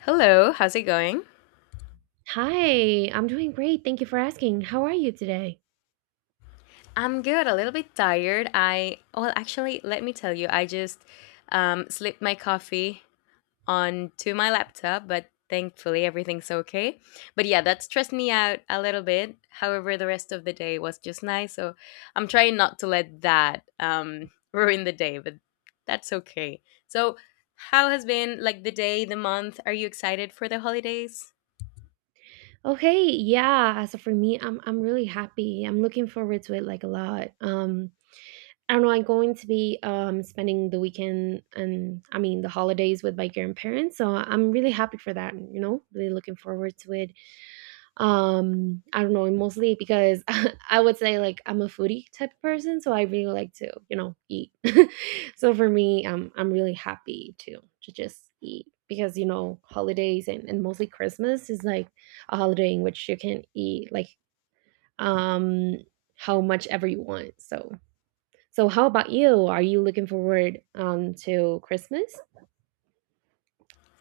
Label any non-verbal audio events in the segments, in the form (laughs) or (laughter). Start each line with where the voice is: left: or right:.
left: Hello, how's it going?
right: Hi, I'm doing great. Thank you for asking. How are you today?
left: I'm good, a little bit tired. I, well, actually, let me tell you, I just slipped my coffee onto my laptop, but thankfully everything's okay. But yeah, that stressed me out a little bit. However, the rest of the day was just nice, so I'm trying not to let that (laughs) ruin the day, but that's okay. So, how has been like the day, the month? Are you excited for the holidays?
right: Okay, yeah. So for me, I'm really happy. I'm looking forward to it like a lot. I don't know. I'm going to be spending the weekend and I mean the holidays with my grandparents, so I'm really happy for that. You know, really looking forward to it. I don't know, mostly because (laughs) I would say like I'm a foodie type of person, so I really like to, you know, eat. (laughs) So for me, I'm really happy to just eat because you know holidays and mostly Christmas is like a holiday in which you can eat like um how much ever you want. So so, how about you? Are you looking forward to Christmas?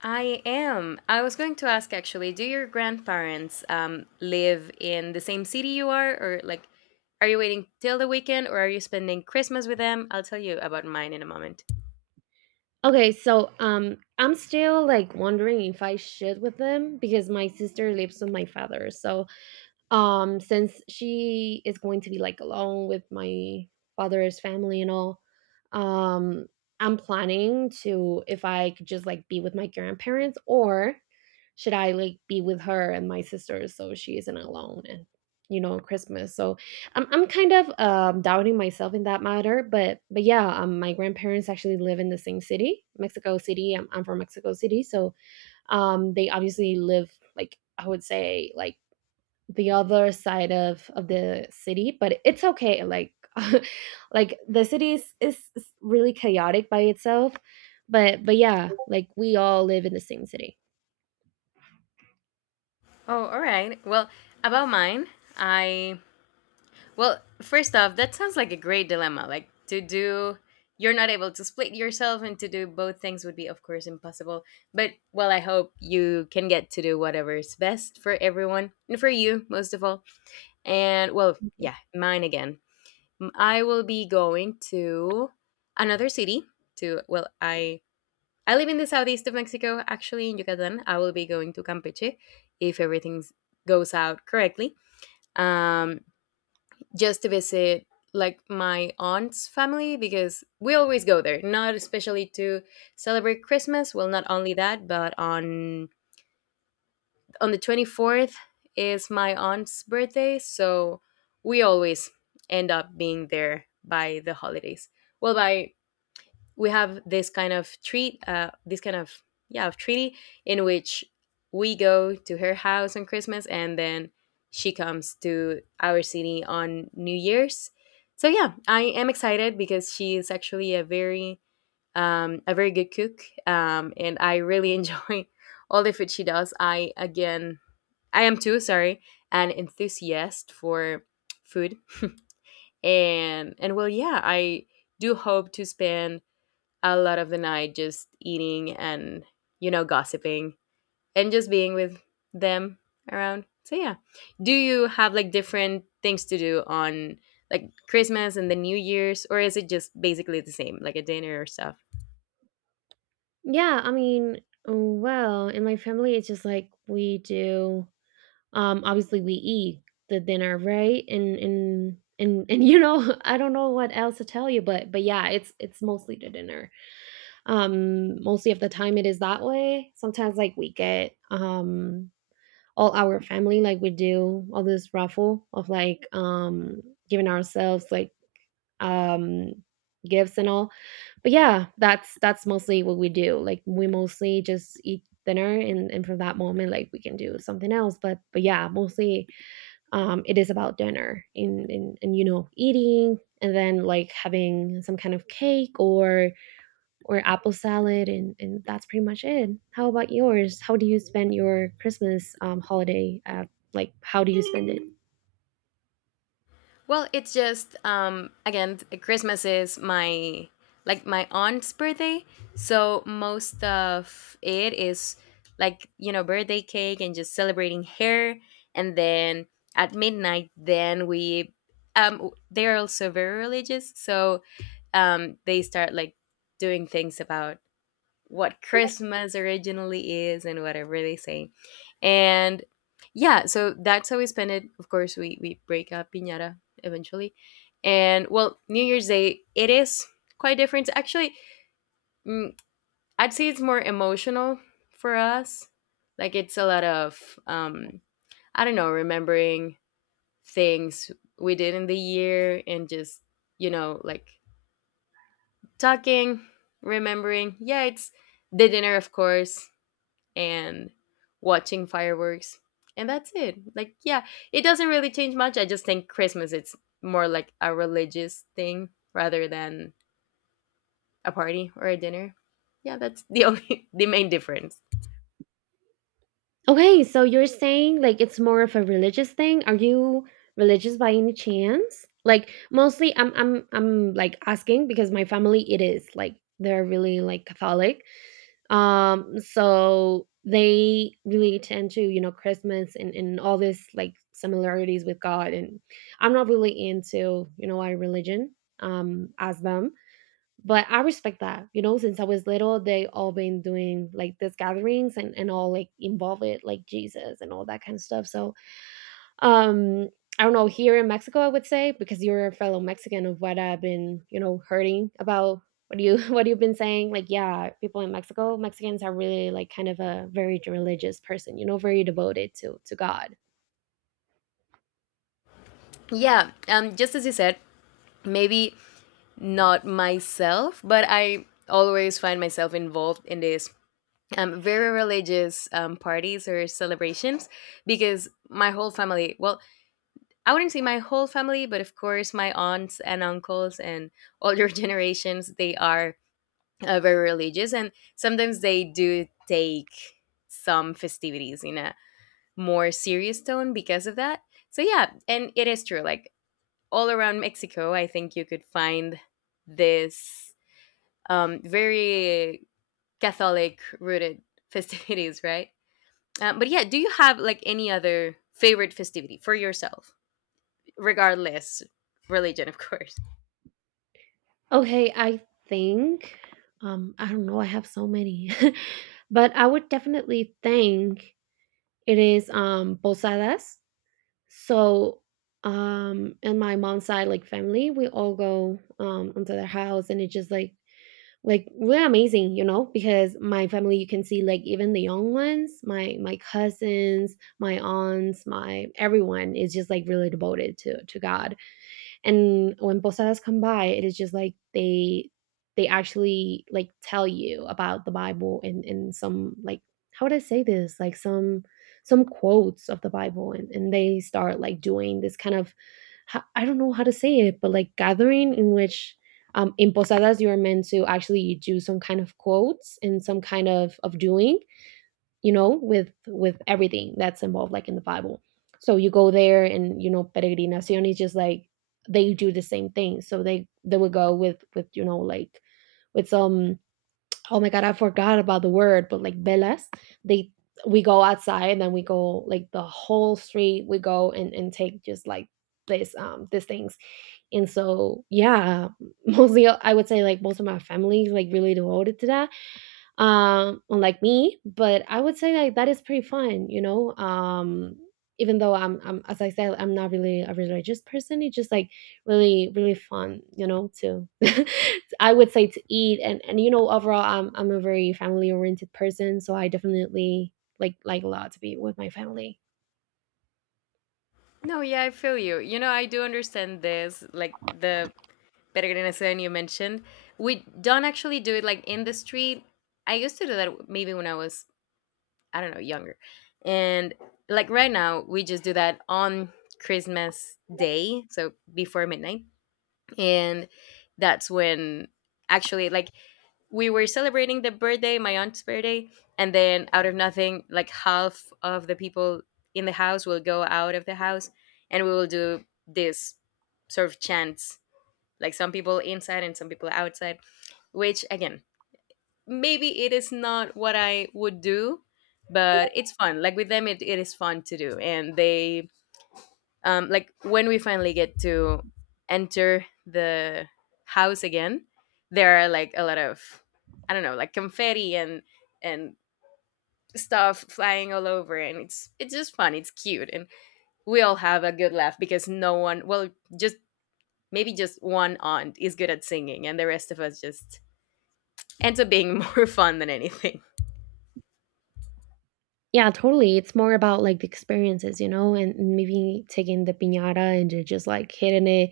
left: I am. I was going to ask actually, do your grandparents live in the same city you are? Or like, are you waiting till the weekend or are you spending Christmas with them? I'll tell you about mine in a moment.
right: Okay, so I'm still like wondering if I should with them because my sister lives with my father. So since she is going to be, like, alone with my father's family and all, um, I'm planning to if I could just, like, be with my grandparents or should I, like, be with her and my sisters so she isn't alone and, you know, Christmas, so I'm kind of, doubting myself in that matter, but yeah, my grandparents actually live in the same city, Mexico City. I'm from Mexico City, so, they obviously live, like, I would say, like, the other side of the city, but it's okay, like (laughs) like the city is really chaotic by itself, but yeah, like we all live in the same city.
left: Oh, all right. Well, about mine, I. Well, first off, that sounds like a great dilemma. Like, to do. You're not able to split yourself and to do both things would be, of course, impossible. But, well, I hope you can get to do whatever is best for everyone and for you, most of all. And well, yeah, mine again. I will be going to another city to well, I live in the southeast of Mexico, actually in Yucatan. I will be going to Campeche if everything goes out correctly. Um just to visit like my aunt's family because we always go there, not especially to celebrate Christmas, well not only that, but on the 24th is my aunt's birthday, so we always end up being there by the holidays. Well, by we have this kind of treat, this kind of yeah of treaty in which we go to her house on Christmas and then she comes to our city on New Year's. So yeah, I am excited because she is actually a very good cook, and I really enjoy (laughs) all the food she does. I again I am too, sorry, an enthusiast for food. And well, yeah, I do hope to spend a lot of the night just eating and you know gossiping and just being with them around. So yeah. Do you have like different things to do on like Christmas and the New Year's, or is it just basically the same like a dinner or stuff?
right: Yeah, I mean, well, in my family it's just like we do, obviously, we eat the dinner, right? And (laughs) and you know, (laughs) I don't know what else to tell you, but yeah, it's mostly the dinner. Mostly of the time it is that way. Sometimes like we get all our family like we do all this raffle of like giving ourselves like um gifts and all. But yeah, that's mostly what we do. Like we mostly just eat dinner and from that moment like we can do something else. But yeah, mostly it is about dinner and you know eating and then like having some kind of cake or apple salad, and that's pretty much it. How about yours? How do you spend your Christmas holiday? Like how do you spend it?
left: Well, it's just again Christmas is my like my aunt's birthday, so most of it is like you know birthday cake and just celebrating her, and then at midnight then we they're also very religious, so they start like doing things about what Christmas originally is and whatever they say. And yeah, so that's how we spend it. Of course, we break up Piñata eventually. And well, New Year's Day, it is quite different. Actually, mm, I'd say it's more emotional for us. Like it's a lot of, I don't know, remembering things we did in the year and just, you know, like talking, remembering. Yeah, it's the dinner, of course, and watching fireworks, and that's it. Like yeah, it doesn't really change much. I just think Christmas it's more like a religious thing rather than a party or a dinner. Yeah, that's the only (laughs) the main difference.
right: Okay, so you're saying like it's more of a religious thing. Are you religious by any chance? Like mostly I'm like asking because my family it is like they're really like Catholic. So they really tend to, you know, Christmas and all this like similarities with God, and I'm not really into, you know, our religion as them, but I respect that. You know, since I was little, they all been doing like these gatherings, and all like involve it like Jesus and all that kind of stuff. So um I don't know, here in Mexico I would say, because you're a fellow Mexican of what I've been, you know, hearing about what you (laughs) what you've been saying. Like, yeah, people in Mexico, Mexicans are really like kind of a very religious person, you know, very devoted to God.
left: Yeah, just as you said, maybe not myself, but I always find myself involved in these very religious parties or celebrations because my whole family, well, I wouldn't say my whole family, but of course, my aunts and uncles and older (laughs) generations, they are very religious. And sometimes they do take some festivities in a more serious tone because of that. So, yeah, and it is true. Like all around Mexico, I think you could find this very Catholic rooted (laughs) festivities, right? But yeah, do you have like any other favorite festivity for yourself, regardless religion, of course?
right: Okay, I think I don't know, I have so many. (laughs) But I would definitely think it is posadas. So and my mom's side like family, we all go onto their house and it's just like really amazing, you know, because my family you can see like even the young ones, my cousins, my aunts, my everyone is just like really devoted to God. And when posadas come by, it is just like they actually like tell you about the Bible and some like, how would I say this? Like some quotes of the Bible, and they start like doing this kind of I don't know how to say it, but like gathering in which in posadas you are meant to actually do some kind of quotes and some kind of doing, you know, with everything that's involved, like in the Bible. So you go there, and you know, peregrinación is just like they do the same thing. So they would go with you know like with some, oh my god, I forgot about the word, but like velas. They we go outside, and then we go like the whole street. We go and take just like this these things, and so yeah. (laughs) Mostly I would say like most of my family is, like really devoted to that, unlike me. But I would say like that is pretty fun, you know. Even though I'm, as I said, I'm not really a religious person. It's just like really, really fun, you know. To (laughs) I would say to eat and you know overall, I'm a very family oriented person, so I definitely like a lot to be with my family.
left: No, yeah, I feel you. You know, I do understand this, like the peregrinación you mentioned. We don't actually do it like in the street. I used to do that maybe when I was, I don't know, younger. And like right now, we just do that on Christmas Day, so before midnight. And that's when actually, like, we were celebrating the birthday, my aunt's birthday, and then out of nothing, like half of the people in the house will go out of the house and we will do this sort of chants, like some people inside and some people outside, which again, maybe it is not what I would do, but it's fun. Like with them, it is fun to do, and they like when we finally get to enter the house again, there are like a lot of I don't know, like confetti and and stuff flying all over and it's just fun, it's cute, and we all have a good laugh because no one well just maybe just one aunt is good at singing and the rest of us just ends up being (laughs) more fun than anything.
right: Yeah, totally. It's more about like the experiences, you know, and maybe taking the piñata and just like hitting it.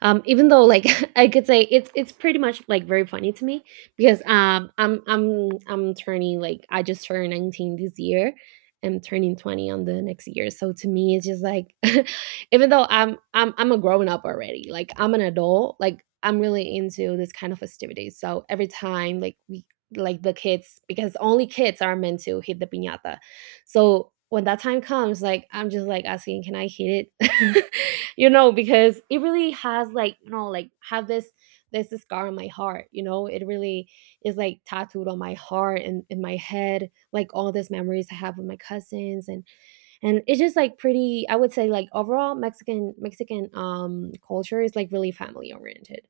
right: Even though like (laughs) I could say it's pretty much like very funny to me because I'm turning like I just turned 19 this year. I'm turning 20 on the next year. So to me it's just like (laughs) even though I'm a grown up already, like I'm an adult, like I'm really into this kind of festivities. So every time like we like the kids because only kids are meant to hit the piñata, so when that time comes, like I'm just like asking, can I hit it? (laughs) You know, because it really has like, you know, like have this scar on my heart, you know, it really is like tattooed on my heart and in my head, like all these memories I have with my cousins, and it's just like pretty I would say like overall Mexican culture is like really family oriented.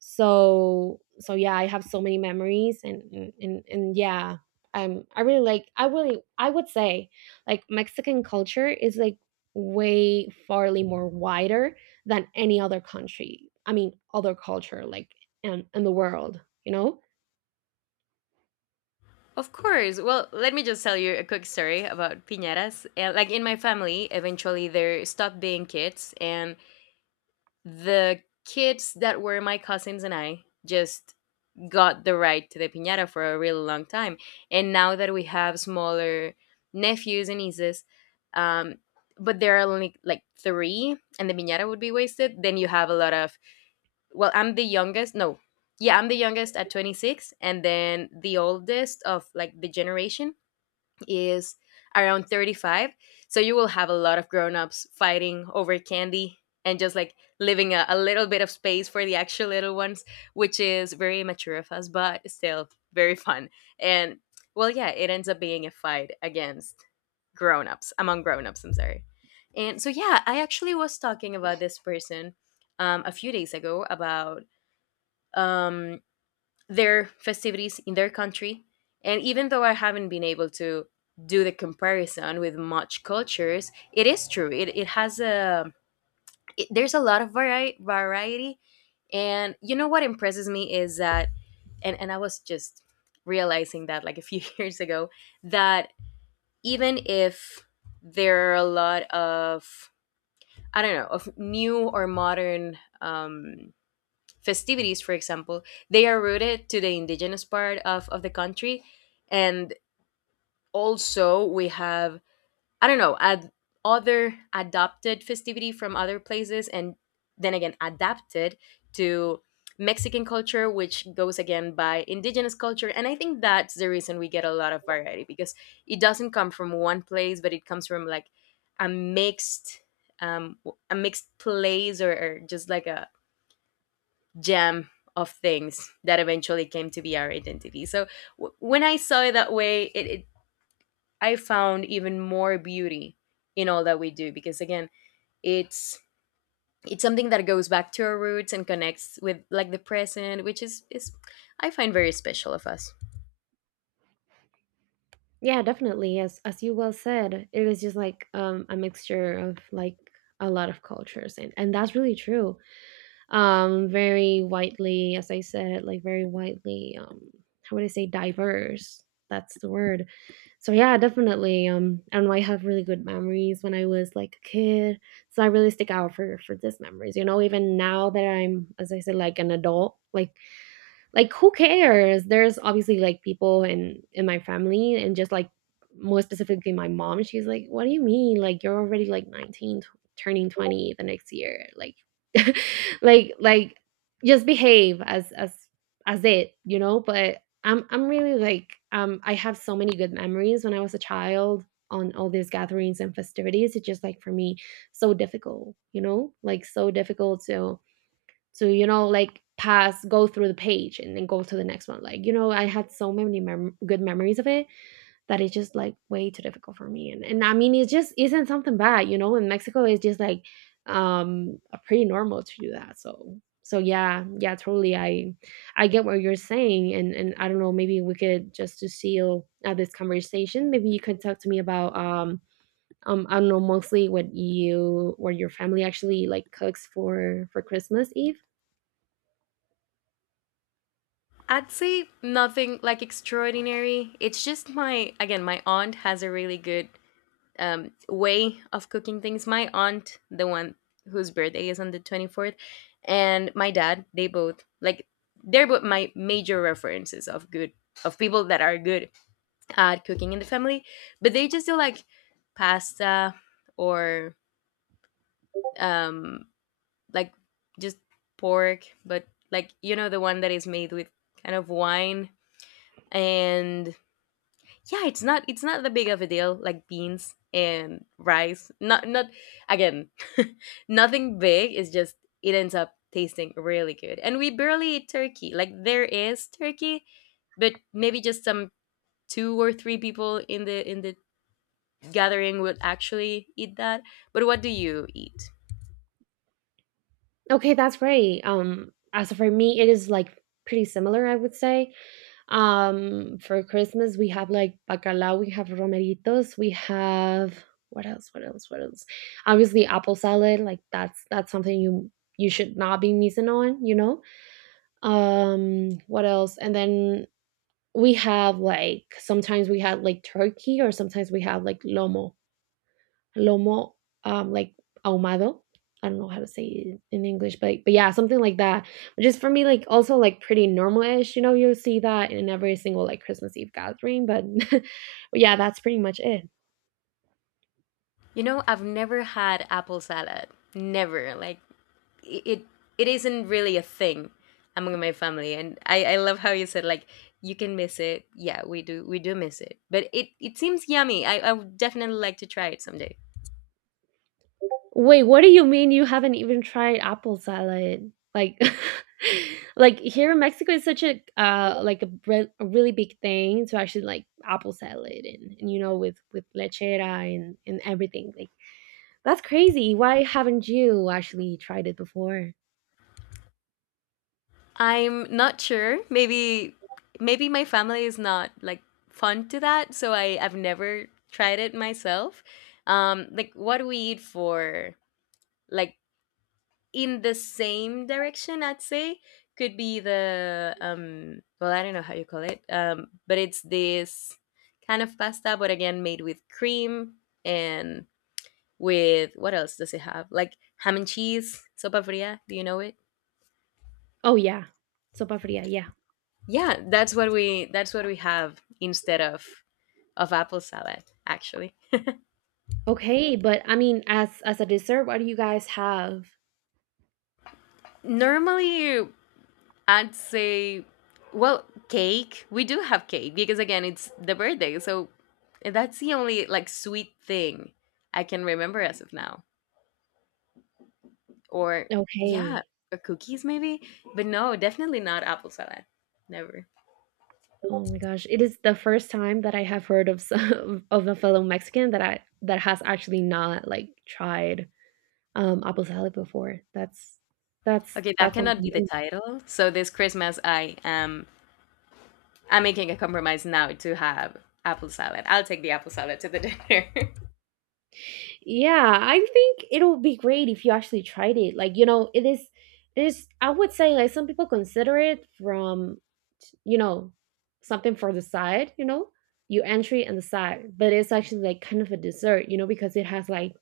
right: So so yeah I have so many memories and and yeah, I really like I really I would say like Mexican culture is like way farly more wider than any other country, I mean other culture, like in the world, you know.
left: Of course. Well, let me just tell you a quick story about piñatas. Like in my family, eventually there stopped being kids and the kids that were my cousins and I just got the right to the piñata for a really long time. And now that we have smaller nephews and nieces, um, but there are only like three and the piñata would be wasted, then you have a lot of, well, I'm the youngest. No, yeah, I'm the youngest at 26 and then the oldest of like the generation is around 35. So you will have a lot of grown-ups fighting over candy and just like living a little bit of space for the actual little ones, which is very immature of us, but still very fun. And well, yeah, it ends up being a fight against grown-ups, among grown-ups, I'm sorry. And so yeah, I actually was talking about this person a few days ago about um, their festivities in their country. And even though I haven't been able to do the comparison with much cultures, it is true. It has a, it, there's a lot of variety. And you know what impresses me is that, and I was just realizing that like a few (laughs) years ago, that even if there are a lot of, I don't know, of new or modern festivities, for example, they are rooted to the indigenous part of the country. And also we have, I don't know, other adopted festivity from other places and then again adapted to Mexican culture, which goes again by indigenous culture. And I think that's the reason we get a lot of variety because it doesn't come from one place, but it comes from like a mixed place, or just like a Gem of things that eventually came to be our identity. So when I saw it that way, it I found even more beauty in all that we do because again, it's it's something that goes back to our roots and connects with like the present, which is I find very special of us.
right: Yeah, definitely. As you well said, it is just like a mixture of like a lot of cultures, and that's really true. Very widely, as I said, like very widely. How would I say diverse? That's the word. So yeah, definitely. And I have really good memories when I was like a kid. So I really stick out for these memories. You know, even now that I'm, as I said, like an adult, like who cares, there's obviously like people in my family and just like more specifically my mom, she's like what do you mean like you're already like 19 turning 20 the next year, like (laughs) like just behave as it, you know. But I'm really like I have so many good memories when I was a child on all these gatherings and festivities. It's just like for me so difficult, you know, like so difficult to you know like pass go through the page and then go to the next one, like you know I had so many good memories of it, that it's just like way too difficult for me, and I mean it just isn't something bad, you know, in Mexico it's just like um pretty normal to do that. So so yeah, yeah, totally, I get what you're saying, and I don't know, maybe we could just to seal, this conversation maybe you could talk to me about I don't know, mostly what you or your family actually like cooks for Christmas Eve.
left: I'd say nothing like extraordinary. It's just my again, my aunt has a really good way of cooking things. My aunt, the one whose birthday is on the 24th, and my dad, they both like they're both my major references of good of people that are good at cooking in the family, but they just do like pasta or um like just pork, but like you know the one that is made with kind of wine and yeah it's not, it's not that big of a deal, like beans and rice, not not again (laughs) nothing big, it's just it ends up tasting really good, and we barely eat turkey. Like there is turkey, but maybe just some two or three people in the gathering would actually eat that. But what do you eat?
right: Okay, that's great. As for me, it is like pretty similar, I would say. For Christmas, we have like bacalao, we have romeritos, we have what else? What else? What else? Obviously, apple salad. Like that's something you you should not be missing on. You know. What else? And then we have like sometimes we have like turkey, or sometimes we have like lomo like ahumado. I don't know how to say it in English, but yeah, something like that. Which is for me like also like pretty normal-ish. You know, you'll see that in every single like Christmas Eve gathering, but (laughs) yeah, that's pretty much it.
left: You know, I've never had apple salad. Never. Like it it isn't really a thing among my family, and I love how you said like you can miss it. Yeah, we do, we do miss it, but it seems yummy. I would definitely like to try it someday.
right: Wait, what do you mean you haven't even tried apple salad? Like (laughs) like here in Mexico it's such a like a, a really big thing to actually like apple salad, and you know with lechera and everything. Like that's crazy. Why haven't you actually tried it before?
left: I'm not sure. Maybe maybe my family is not like fond to that, so I've never tried it myself. Like what do we eat for like in the same direction, I'd say could be the well I don't know how you call it, but it's this kind of pasta but again made with cream and with what else does it have, like ham and cheese, sopa fria, do you know it?
right: Oh yeah. Sopa fria, yeah.
left: Yeah, that's what we have instead of apple salad actually.
right: Okay, but I mean as a dessert what do you guys have?
left: Normally I'd say, well, cake. We do have cake because again, it's the birthday, so that's the only like sweet thing I can remember as of now. Or yeah,
right: Okay.
left: or cookies maybe, but no, definitely not apple salad. Never.
right: Oh my gosh, it is the first time that I have heard of some (laughs) of a fellow Mexican that I that has actually not, like, tried, apple salad before. That's that's
left: Okay, that
right: that's something
left: cannot be the
right: new.
left: title. So this Christmas, I am I'm making a compromise now to have apple salad. I'll take the apple salad to the dinner. (laughs)
right: Yeah, I think it'll be great if you actually tried it. Like, you know, it is I would say, like, some people consider it from, you know, something for the side, you know, your entry and the side, but it's actually, like, kind of a dessert, you know, because it has, like,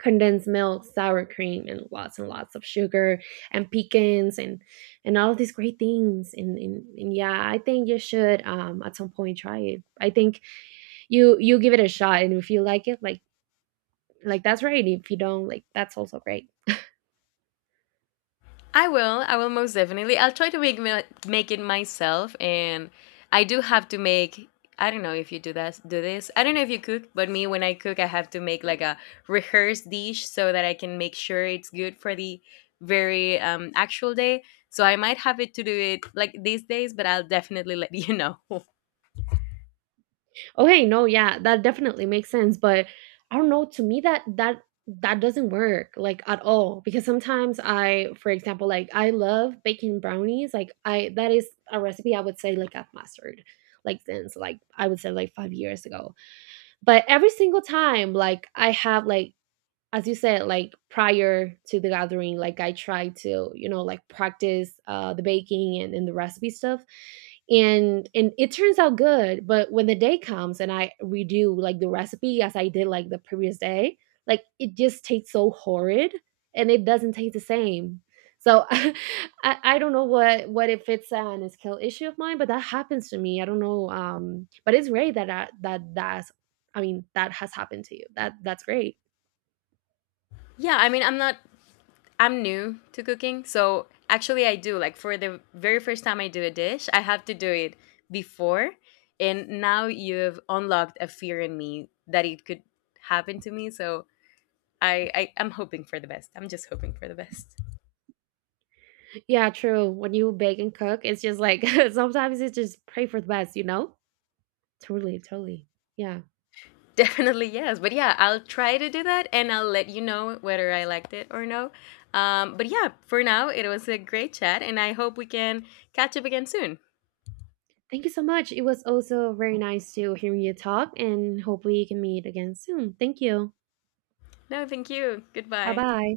right: condensed milk, sour cream, and lots of sugar and pecans and all of these great things. And yeah, I think you should at some point try it. I think you give it a shot, and if you like it, like that's right. If you don't, like that's also great.
left: I will. I will most definitely. I'll try to make it myself, and I do have to make. I don't know if you do that. Do this. I don't know if you cook, but me when I cook, I have to make like a rehearsed dish so that I can make sure it's good for the very actual day. So I might have it to do it like these days, but I'll definitely let you know.
right: Okay, no, yeah, that definitely makes sense, but I don't know, to me that that doesn't work like at all because sometimes I, for example, like I love baking brownies, like I that is a recipe I would say like I've mastered like since like I would say like 5 years ago. But every single time like I have like as you said, like prior to the gathering, like I tried to, you know, like practice the baking, and the recipe stuff. And it turns out good, but when the day comes and I redo like the recipe as I did like the previous day, like it just tastes so horrid and it doesn't taste the same. So (laughs) I don't know what if it's an skill issue of mine, but that happens to me. I don't know. But it's great that I, that that's, I mean that has happened to you. That that's great.
left: (laughs) Yeah, I mean, I'm not I'm new to cooking, so actually I do like for the very first time I do a dish, I have to do it before, and now you've unlocked a fear in me that it could happen to me. So I'm hoping for the best. I'm just hoping for the best.
right: Yeah, true. When you bake and cook, it's just like (laughs) sometimes it's just pray for the best, you know? Totally, totally. Yeah.
left: (laughs) Definitely yes, but yeah, I'll try to do that, and I'll let you know whether I liked it or no. But yeah, for now it was a great chat, and I hope we can catch up again soon.
right: Thank you so much. It was also very nice to hear you talk and hopefully you can meet again soon. Thank you.
left: No, thank you.
right: Bye
left: Goodbye.
right: bye.